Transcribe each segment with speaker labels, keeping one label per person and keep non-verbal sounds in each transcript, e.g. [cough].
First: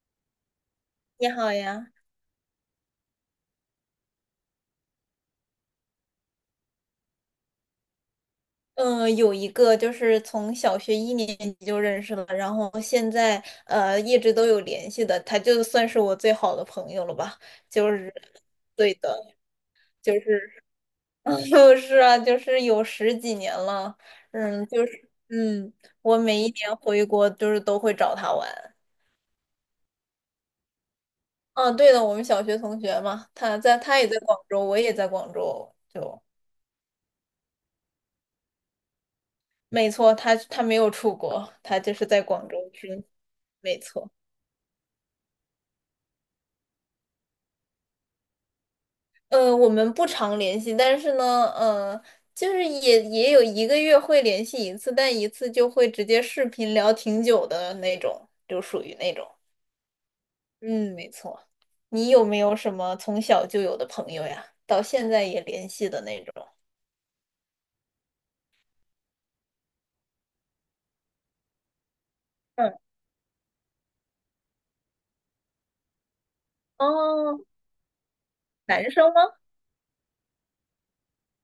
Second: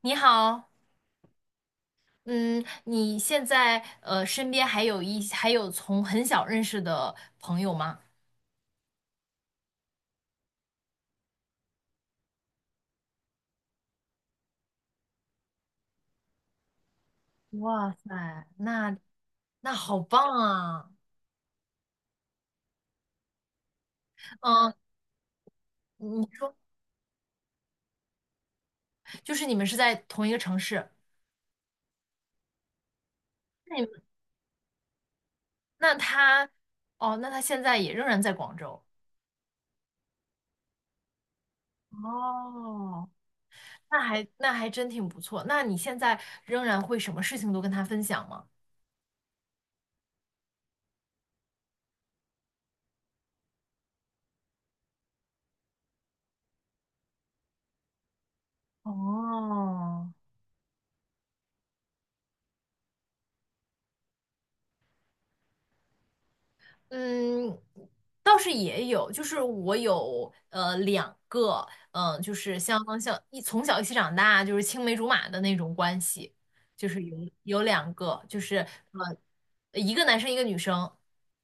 Speaker 1: 你好。
Speaker 2: 你好呀，
Speaker 1: 嗯，你现在身边还有还有从很小认识的朋友吗？
Speaker 2: 嗯，有一个就是从小学一年级就认识了，然后现在一直都有联系的，他就算是我最好的朋友了吧。
Speaker 1: 哇
Speaker 2: 就是，
Speaker 1: 塞，
Speaker 2: 对
Speaker 1: 那
Speaker 2: 的，
Speaker 1: 好
Speaker 2: 就
Speaker 1: 棒
Speaker 2: 是，
Speaker 1: 啊！
Speaker 2: [laughs] 就是啊，就是有十几年了。
Speaker 1: 嗯，
Speaker 2: 就是，我
Speaker 1: 你
Speaker 2: 每一
Speaker 1: 说
Speaker 2: 年回国就是都会找他玩。
Speaker 1: 你们是在同一个城市？
Speaker 2: 嗯，对的，我们小学同学嘛。
Speaker 1: 那你
Speaker 2: 他
Speaker 1: 们
Speaker 2: 也在广州，我也在广州，
Speaker 1: 那
Speaker 2: 就，
Speaker 1: 他哦，那他现在也仍然在广州？
Speaker 2: 没错，他没有出国，他就是在广州生活，
Speaker 1: 哦，
Speaker 2: 没错。
Speaker 1: 那还真挺不错。那你现在仍然会什么事情都跟他分享吗？
Speaker 2: 我们不常联系，但是呢，就是也有一个月会联系一次，但一次就会直接视频聊挺久的那种，就属于那种。
Speaker 1: 哦，
Speaker 2: 嗯，没错。你有没有什么从小就有的朋友呀？到现在也联系的那种？
Speaker 1: 嗯，倒是也有，就是我有两个。嗯、就是
Speaker 2: 嗯，
Speaker 1: 像从小一起长大，就是青梅竹马的那种关系，就是有
Speaker 2: 哦，
Speaker 1: 两个。就是
Speaker 2: 男生吗？
Speaker 1: 一个男生一个女生。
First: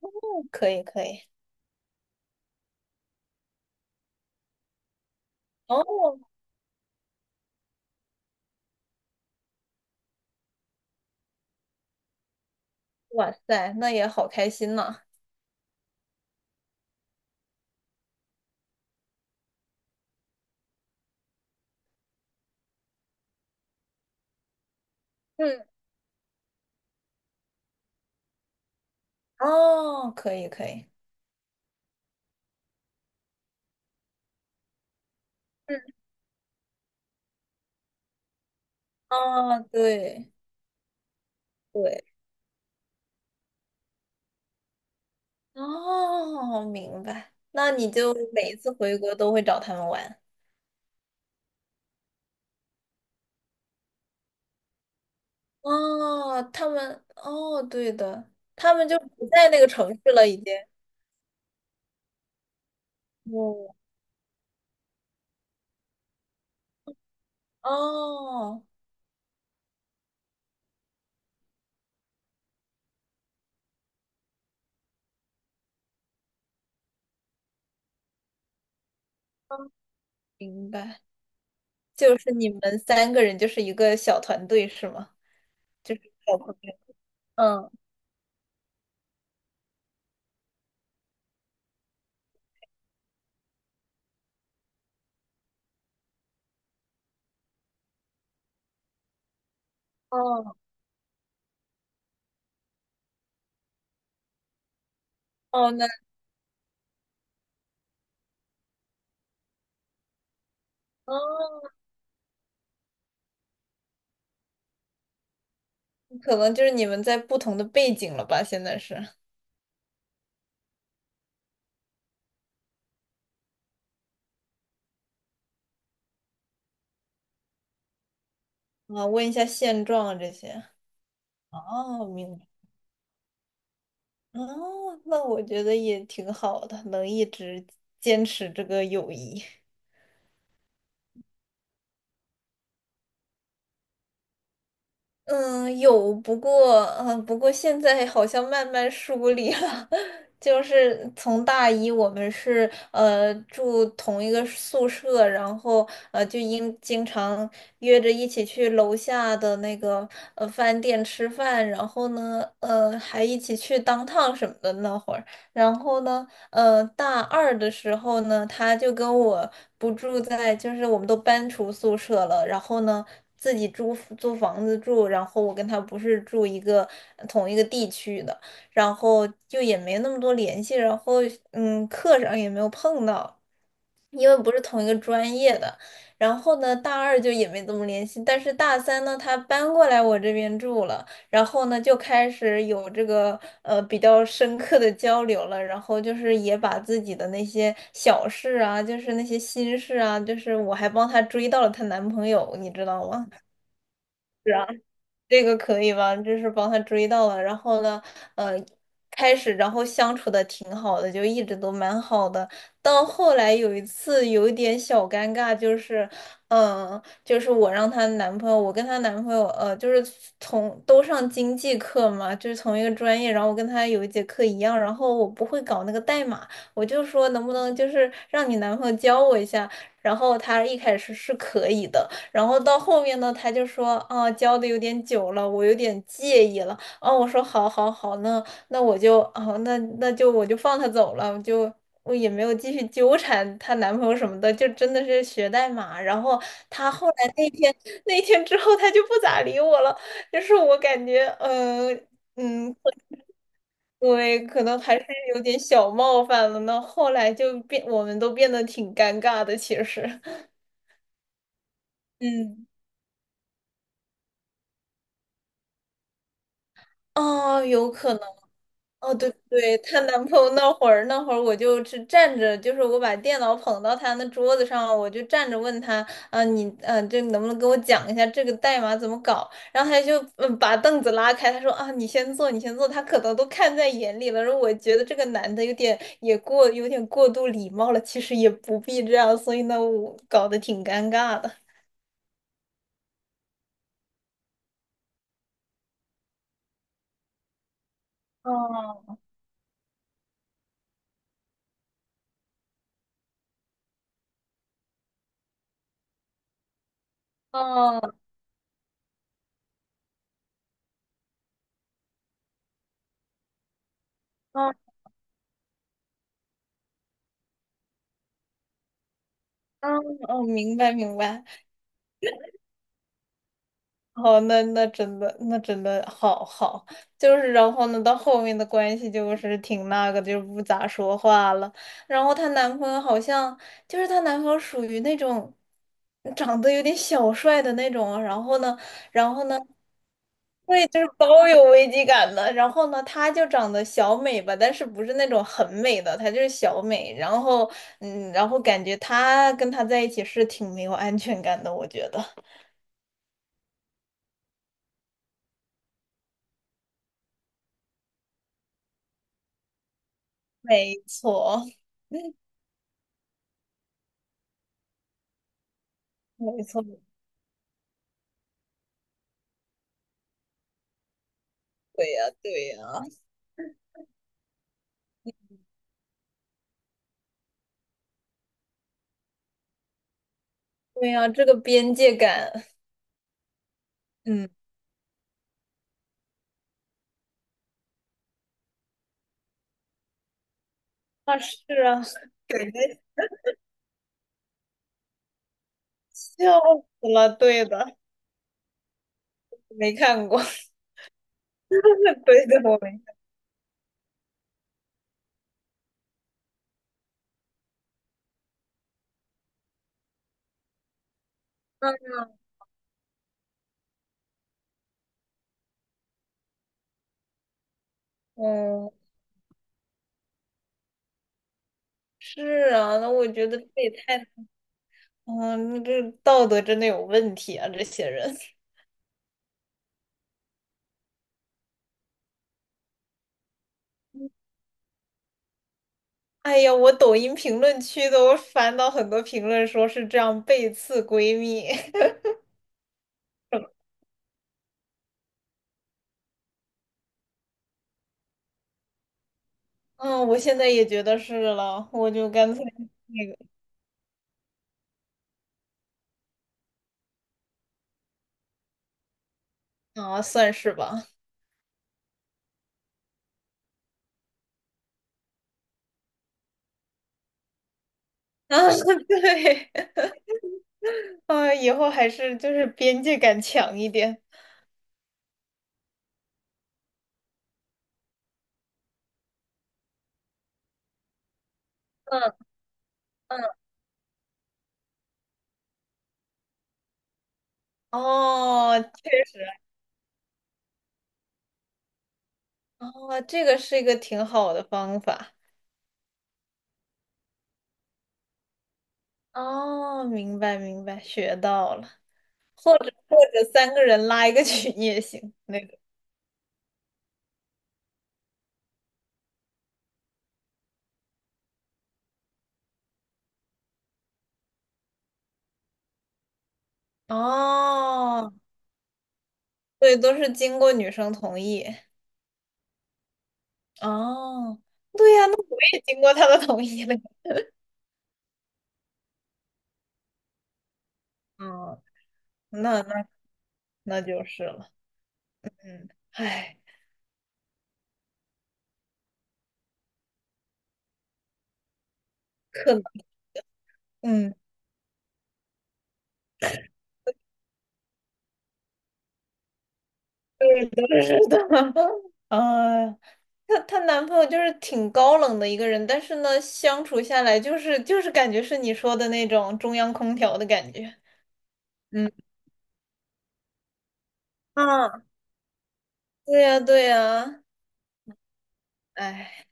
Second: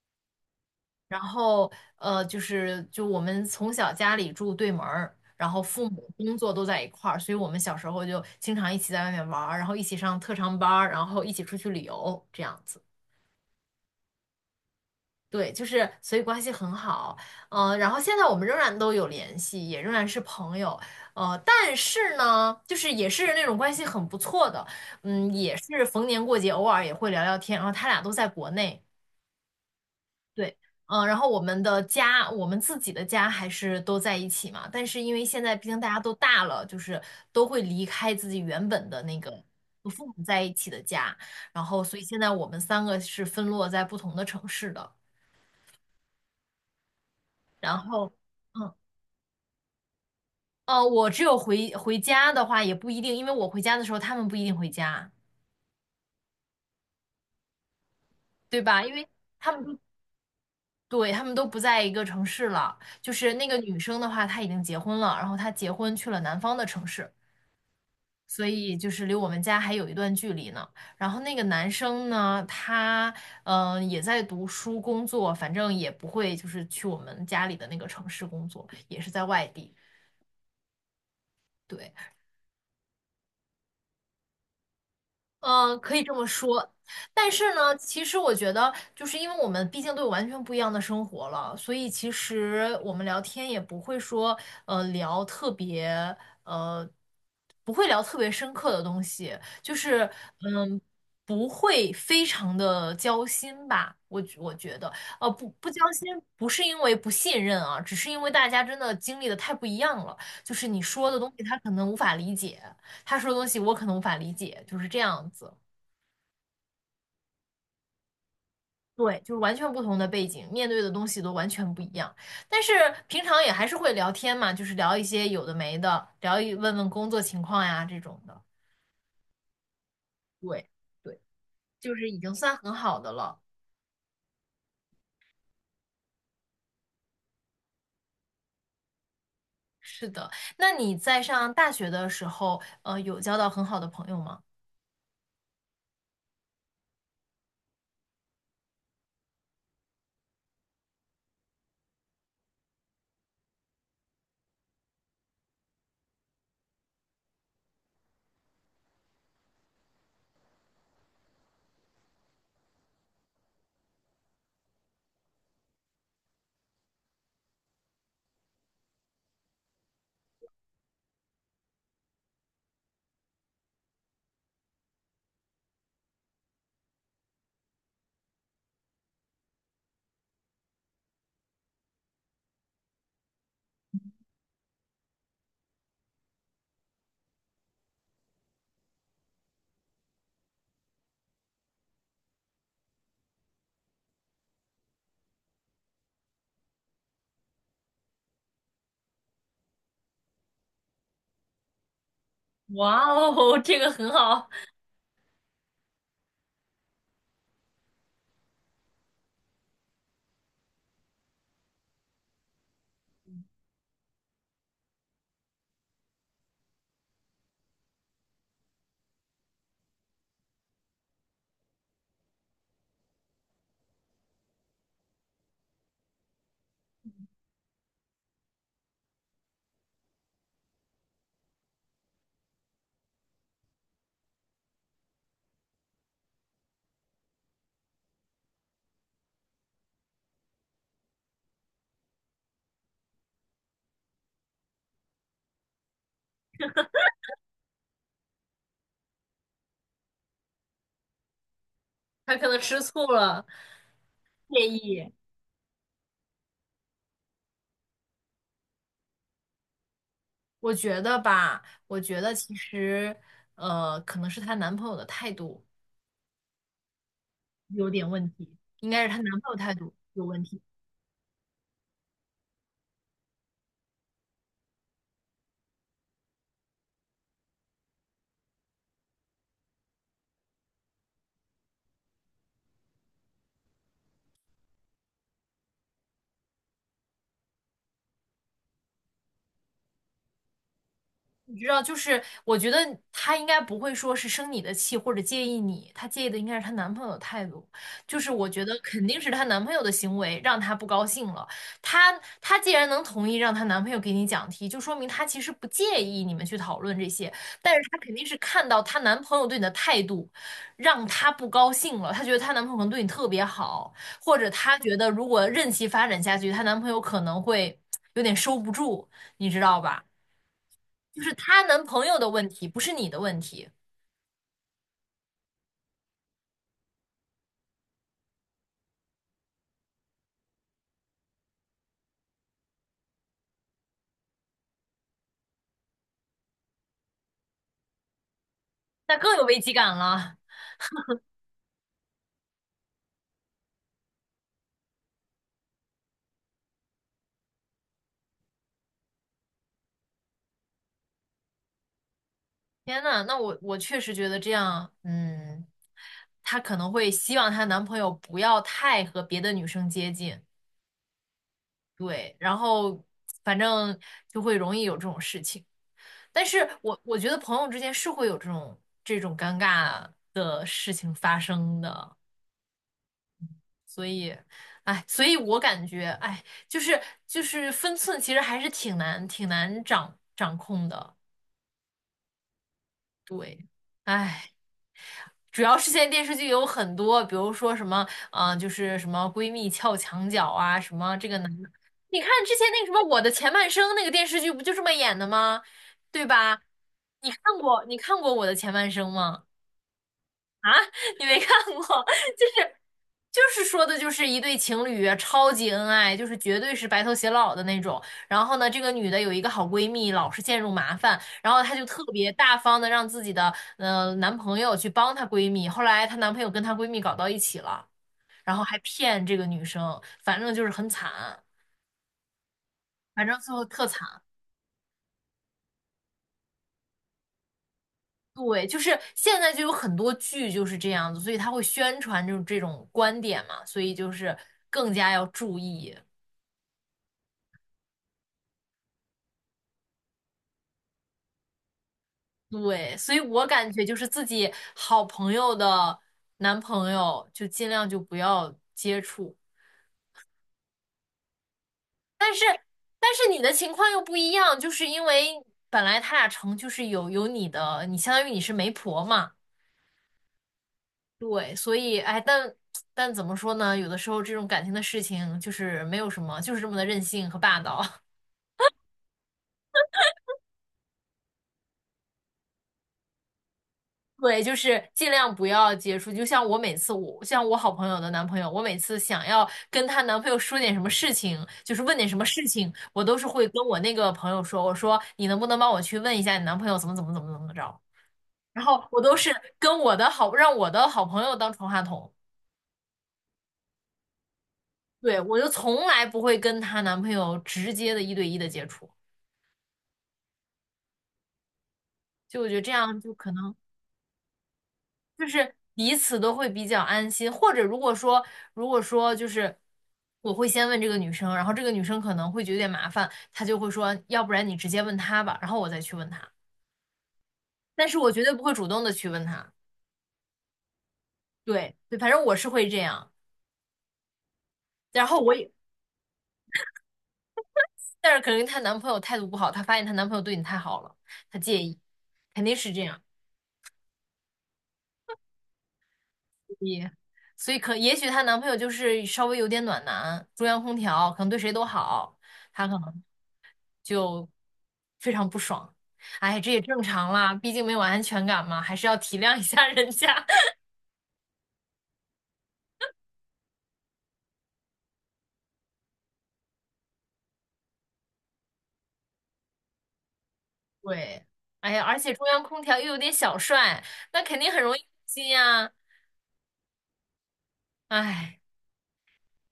Speaker 2: 嗯，可以可
Speaker 1: 然
Speaker 2: 以。
Speaker 1: 后就是我们从小家里住对门儿，然后父母
Speaker 2: 哦，
Speaker 1: 工作都在一块儿，所以我们小时候就经常一起在外面玩儿，然后一起上特长班儿，然后一起出去旅游这样子。
Speaker 2: 哇塞，那也好开心呐。
Speaker 1: 对，就是所以关系很好。嗯、然后现在我们仍然都有联系，也仍然是朋友。呃，但是呢，就是也是那种关系很不错的。嗯，也
Speaker 2: 嗯，
Speaker 1: 是逢年过节偶尔也会聊聊天，然后他俩都在国内。
Speaker 2: 哦，可以
Speaker 1: 对。
Speaker 2: 可以。
Speaker 1: 嗯、然后我们的家，我们自己的家还是都在一起嘛，但是因为现在毕
Speaker 2: 嗯，
Speaker 1: 竟大家都大了，就是都会离开自己原本的那个。
Speaker 2: 啊，
Speaker 1: 和父母
Speaker 2: 对
Speaker 1: 在一起的家，然后所以
Speaker 2: 对。
Speaker 1: 现在我们三个是分落在不同的城市的。
Speaker 2: 哦，明白。那
Speaker 1: 然
Speaker 2: 你
Speaker 1: 后。
Speaker 2: 就每一次
Speaker 1: 嗯，
Speaker 2: 回国都会找他们玩。
Speaker 1: 我只有回家的话也不一定，因为我回家的时候他们不一定回家，
Speaker 2: 哦，哦，对的，
Speaker 1: 对
Speaker 2: 他
Speaker 1: 吧？
Speaker 2: 们
Speaker 1: 因
Speaker 2: 就
Speaker 1: 为
Speaker 2: 不在
Speaker 1: 他
Speaker 2: 那
Speaker 1: 们
Speaker 2: 个
Speaker 1: 都
Speaker 2: 城市了，已经。
Speaker 1: 对，他们都不在一个城市了。就是那个女生的话，她已经结婚了，然后她结婚去了南方的城市，所
Speaker 2: 哦，
Speaker 1: 以就是离我们家还有一段距离呢。然后那个男生呢，他嗯、也在读书工作，反正也不会就是去我们家里的那个城市工作，也是在外
Speaker 2: 哦，
Speaker 1: 地。
Speaker 2: 明白。
Speaker 1: 对。
Speaker 2: 就是你们三个人就是一个小团队是吗？
Speaker 1: 嗯，
Speaker 2: 就
Speaker 1: 可
Speaker 2: 是
Speaker 1: 以这么
Speaker 2: 小朋
Speaker 1: 说。
Speaker 2: 友。
Speaker 1: 但是
Speaker 2: 嗯，
Speaker 1: 呢，其实我觉得，就是因为我们毕竟都有完全不一样的生活了，所以其实我们聊天也不会说，聊特别，呃，不会聊特别深刻的东西，就是，
Speaker 2: 哦，
Speaker 1: 嗯，不会非常的交心吧，我觉得。不
Speaker 2: 哦，那
Speaker 1: 交心，不是因为不信任啊，只是因为大家真的经历的太不一样了，就是你说的东西
Speaker 2: 哦，
Speaker 1: 他可能无法理解。他说的东西我可能无法理解，就是这样子。
Speaker 2: 可能就是你们在不同的背景了吧？现在是
Speaker 1: 对，就是完全不同的背景，面对的东西都完全不一样。但是平常也还是会聊天嘛，就是聊一些有的没的，问问工作情况呀这种的。
Speaker 2: 啊，问一下现状啊这些。
Speaker 1: 对。对，就
Speaker 2: 哦，
Speaker 1: 是已经
Speaker 2: 明白。
Speaker 1: 算很好的了。
Speaker 2: 哦，那我觉得也挺好的，能一直坚持这个友谊。
Speaker 1: 是的。那你在上大学的时候，有交到很好的朋友吗？
Speaker 2: 嗯，有，不过现在好像慢慢疏离了。[laughs] 就是从大一，我们是住同一个宿舍，然后就因经常约着一起去楼下的那个饭店吃饭。然后呢，还一起去当趟什么的那会儿。然后呢，大二的时候呢，他就跟我不住在，就是我们都搬出宿舍了，然后呢。自己租房子住，然后我跟他不是住同一个地区的。然后就也没那么多联系，然后课上也没有碰到，因为不是同一个专业的。然后呢，大二就也没怎么联系，但是大三呢，他搬过来我这边住了，然后呢就开始有这个比较深刻的交流了。然后就是也把自己的那些小事啊，就是那些心事啊，就是我还帮她追到了她男朋友，你知
Speaker 1: 哇
Speaker 2: 道吗？
Speaker 1: 哦，[laughs] 这个很好。
Speaker 2: 这个可以吧？就是帮他追到了，然后呢，呃，开始然后相处的挺好的，就一直都蛮好的。到后来有一次有一点小尴尬，就是我让她男朋友，我跟她男朋友，就是从都上经济课嘛，就是同一个专业，然后我跟她有一节课一样，然后我不会搞那个代码。我就说能不能就是让你男朋友教我一下，然后她一开始是可以的。然后到后面呢，他就说啊，教的有点久了，我有点介意了。啊，我说好好好，那我就啊，那就放他走了。我也没有继续纠缠她男朋友什么的，就真的是学代码。然后她后来那天之后，她就不咋理我了，就是我感觉，嗯、
Speaker 1: 他可能
Speaker 2: 嗯，
Speaker 1: 吃醋了，
Speaker 2: 对，可
Speaker 1: 介
Speaker 2: 能还是
Speaker 1: 意。
Speaker 2: 有点小冒犯了呢。后来我们都变得挺尴尬的，其实。
Speaker 1: 我觉得吧，我觉得其
Speaker 2: 嗯，
Speaker 1: 实，可能是她男朋友的态度。
Speaker 2: 哦，
Speaker 1: 有
Speaker 2: 有
Speaker 1: 点
Speaker 2: 可能。
Speaker 1: 问题，应该是
Speaker 2: 哦，
Speaker 1: 她男
Speaker 2: 对
Speaker 1: 朋友态
Speaker 2: 对，
Speaker 1: 度
Speaker 2: 她
Speaker 1: 有
Speaker 2: 男朋
Speaker 1: 问
Speaker 2: 友
Speaker 1: 题。
Speaker 2: 那会儿，我就是站着，就是我把电脑捧到她那桌子上，我就站着问她。啊，这能不能跟我讲一下这个代码怎么搞？然后她就把凳子拉开，她说啊，你先坐，你先坐，她可能都看在眼里了。然后我觉得这个男的有点过度礼貌了，其实也不必这样，所以呢，我搞得挺尴尬的。
Speaker 1: 你知道，就是我觉得她应该不会说是生你的气或者介意你，她介意的应该是她男朋友的态度。就是我觉得肯
Speaker 2: 哦
Speaker 1: 定是她男朋友的行为让她不高兴了。她既然能同意让她男朋友给你讲题，就说明她其实不介意你们去讨论这些，但是她
Speaker 2: 哦
Speaker 1: 肯定是看到她男朋友对你的态度，让她不高兴了。她觉得她男朋友可能对你特别好，或者
Speaker 2: 哦
Speaker 1: 她觉得如果任其发展下去，她男朋友可能会有点收不住，你知道
Speaker 2: 哦
Speaker 1: 吧？
Speaker 2: 哦，明白明
Speaker 1: 就是
Speaker 2: 白。
Speaker 1: 她男朋友的问题，不是你的问题。
Speaker 2: 哦，那真的好好。就是然后呢，到后面的关系就是挺那个的就不咋说话了。然后她男朋友好像就是她男朋友属于那种长得有点小帅的那种啊，然后呢，
Speaker 1: 那
Speaker 2: 然
Speaker 1: 更有
Speaker 2: 后呢，
Speaker 1: 危机感了。
Speaker 2: 对，就是包有危机感的。然后呢，她就长得小美吧，但是不是那种很美的，她就是小美。然后然后感觉她跟他在一起是挺没有安全感的，我觉得。
Speaker 1: 天呐，我确实觉得这样。嗯，她可能会希望她男朋友不要太和别的女生接近。
Speaker 2: 没错。
Speaker 1: 对，
Speaker 2: [laughs]
Speaker 1: 然后反正就会容易有这种事情。但
Speaker 2: 没
Speaker 1: 是
Speaker 2: 错，
Speaker 1: 我觉得朋友之间是会有这种尴尬的事情发生
Speaker 2: 对
Speaker 1: 的，
Speaker 2: 呀，对呀，
Speaker 1: 所以，哎，所以我感觉，哎，就是就是分寸其实还是挺难掌控
Speaker 2: 对
Speaker 1: 的。
Speaker 2: 呀，这个边界感，
Speaker 1: 对。
Speaker 2: 嗯，
Speaker 1: 唉，主要是现在电视剧有很多，比如说什么，嗯、就是什么闺蜜撬墙角啊，什么这个
Speaker 2: 啊，是
Speaker 1: 男的，
Speaker 2: 啊，
Speaker 1: 你看之
Speaker 2: 给
Speaker 1: 前
Speaker 2: 人
Speaker 1: 那个什么《我的前半生》那个电视剧不就这么演的吗？对
Speaker 2: 笑
Speaker 1: 吧？
Speaker 2: 死了，对
Speaker 1: 你
Speaker 2: 的。
Speaker 1: 看过《我的前半生》吗？
Speaker 2: 没看过。
Speaker 1: [laughs] 你没看过。
Speaker 2: [laughs] 对的，我没看
Speaker 1: 就是说的，就是一对情侣啊，超级恩爱，就是绝对是白头偕老的那种。然后呢，这个女的有一个好闺蜜，老是陷入麻烦，然后她就
Speaker 2: 过。
Speaker 1: 特别大方的让自己的男朋友去帮她闺蜜。后来她男朋友跟她闺蜜搞到一起了，然后还
Speaker 2: 嗯，
Speaker 1: 骗这个女生，反正就是很惨。
Speaker 2: 是啊，那
Speaker 1: 反
Speaker 2: 我
Speaker 1: 正
Speaker 2: 觉
Speaker 1: 最
Speaker 2: 得
Speaker 1: 后
Speaker 2: 这
Speaker 1: 特
Speaker 2: 也太，
Speaker 1: 惨。
Speaker 2: 嗯，这道德真的有问题啊，这些人。
Speaker 1: 对，就是现在就有很多剧就是这样子，所以他会宣传这种观点嘛，所以就是更加要注意。
Speaker 2: 哎呀，我抖音评论区都翻到很多评论，说是这样背刺闺蜜。
Speaker 1: 对，所以我感觉
Speaker 2: [laughs]
Speaker 1: 就是自己好朋友的男朋友就尽量就不要接触。
Speaker 2: 嗯，我现在也觉得是了，我就
Speaker 1: 但是
Speaker 2: 干脆
Speaker 1: 但
Speaker 2: 那
Speaker 1: 是
Speaker 2: 个。
Speaker 1: 你的情况又不一样，就是因为本来他俩成就是有你的，你相当于你是媒婆嘛。
Speaker 2: 啊，算是吧。[laughs]
Speaker 1: 对，所以哎，但怎么说呢？有的时候这种感情的事情就是没有什么，就是这么的任性和霸道。[laughs]
Speaker 2: 啊，对，啊，以后还是就是边界感强一点。
Speaker 1: 对，就是尽量不要接触。就像我每次我，像我好朋友的男朋友，我每次想要跟她男朋友说点什么事情，就是问点什么
Speaker 2: 嗯
Speaker 1: 事情，我都是
Speaker 2: 嗯，
Speaker 1: 会跟我那个朋友说，我说你能不能帮我去问一下你男朋友怎么怎么怎么怎么着？然
Speaker 2: 哦，
Speaker 1: 后我
Speaker 2: 确
Speaker 1: 都是
Speaker 2: 实。
Speaker 1: 跟我的好，让我的好朋友当传话筒。
Speaker 2: 哦，这个是一个挺好的方
Speaker 1: 对，
Speaker 2: 法。
Speaker 1: 我就从来不会跟她男朋友直接的一对一的接触，
Speaker 2: 哦，明白明白，学到了。
Speaker 1: 就我觉得这
Speaker 2: 或者
Speaker 1: 样就
Speaker 2: 或
Speaker 1: 可
Speaker 2: 者
Speaker 1: 能。
Speaker 2: 三个人拉一个群也
Speaker 1: 就
Speaker 2: 行，
Speaker 1: 是
Speaker 2: 那个。
Speaker 1: 彼此都会比较安心。或者如果说，就是我会先问这个女生，然后这个女生可能会觉得有点麻烦，她就会说，要不然你直接问她吧，然后我再去问她。但是我绝对
Speaker 2: 哦，
Speaker 1: 不会主动的去问她。
Speaker 2: 对，都是经过女生同意。
Speaker 1: 对对，反正我是会这样。
Speaker 2: 哦，
Speaker 1: 然
Speaker 2: 对
Speaker 1: 后
Speaker 2: 呀，那
Speaker 1: 我也，
Speaker 2: 我也经过她的同意了。
Speaker 1: 但是可能她男朋友态度不好，她发现她男朋友对你太好了，她介意，
Speaker 2: 哦，
Speaker 1: 肯定是
Speaker 2: 那
Speaker 1: 这样。
Speaker 2: 那那就是了。嗯，唉，
Speaker 1: 也，所以可也许她男朋友就是稍微有点暖男，中央空调，可能对谁都好，她
Speaker 2: 可
Speaker 1: 可
Speaker 2: 能，
Speaker 1: 能。就
Speaker 2: 嗯。
Speaker 1: 非常不爽。哎，这也正常啦，毕竟没有安全感嘛，还是要体谅一下人家。[laughs]
Speaker 2: 对的，是的，[laughs] 呃，她男朋友就是挺高冷的一个人，但是呢，相处下来就是感觉是你说的那种中央空调的感觉。
Speaker 1: 对，哎呀，而
Speaker 2: 嗯，
Speaker 1: 且中央空调又有点小帅，那肯定很容易
Speaker 2: 啊，
Speaker 1: 心呀。
Speaker 2: 对呀，对呀，
Speaker 1: 哎，
Speaker 2: 哎，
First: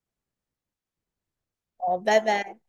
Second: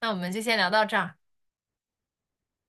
Speaker 1: 那我们就先聊到这儿。
Speaker 2: 好，拜拜。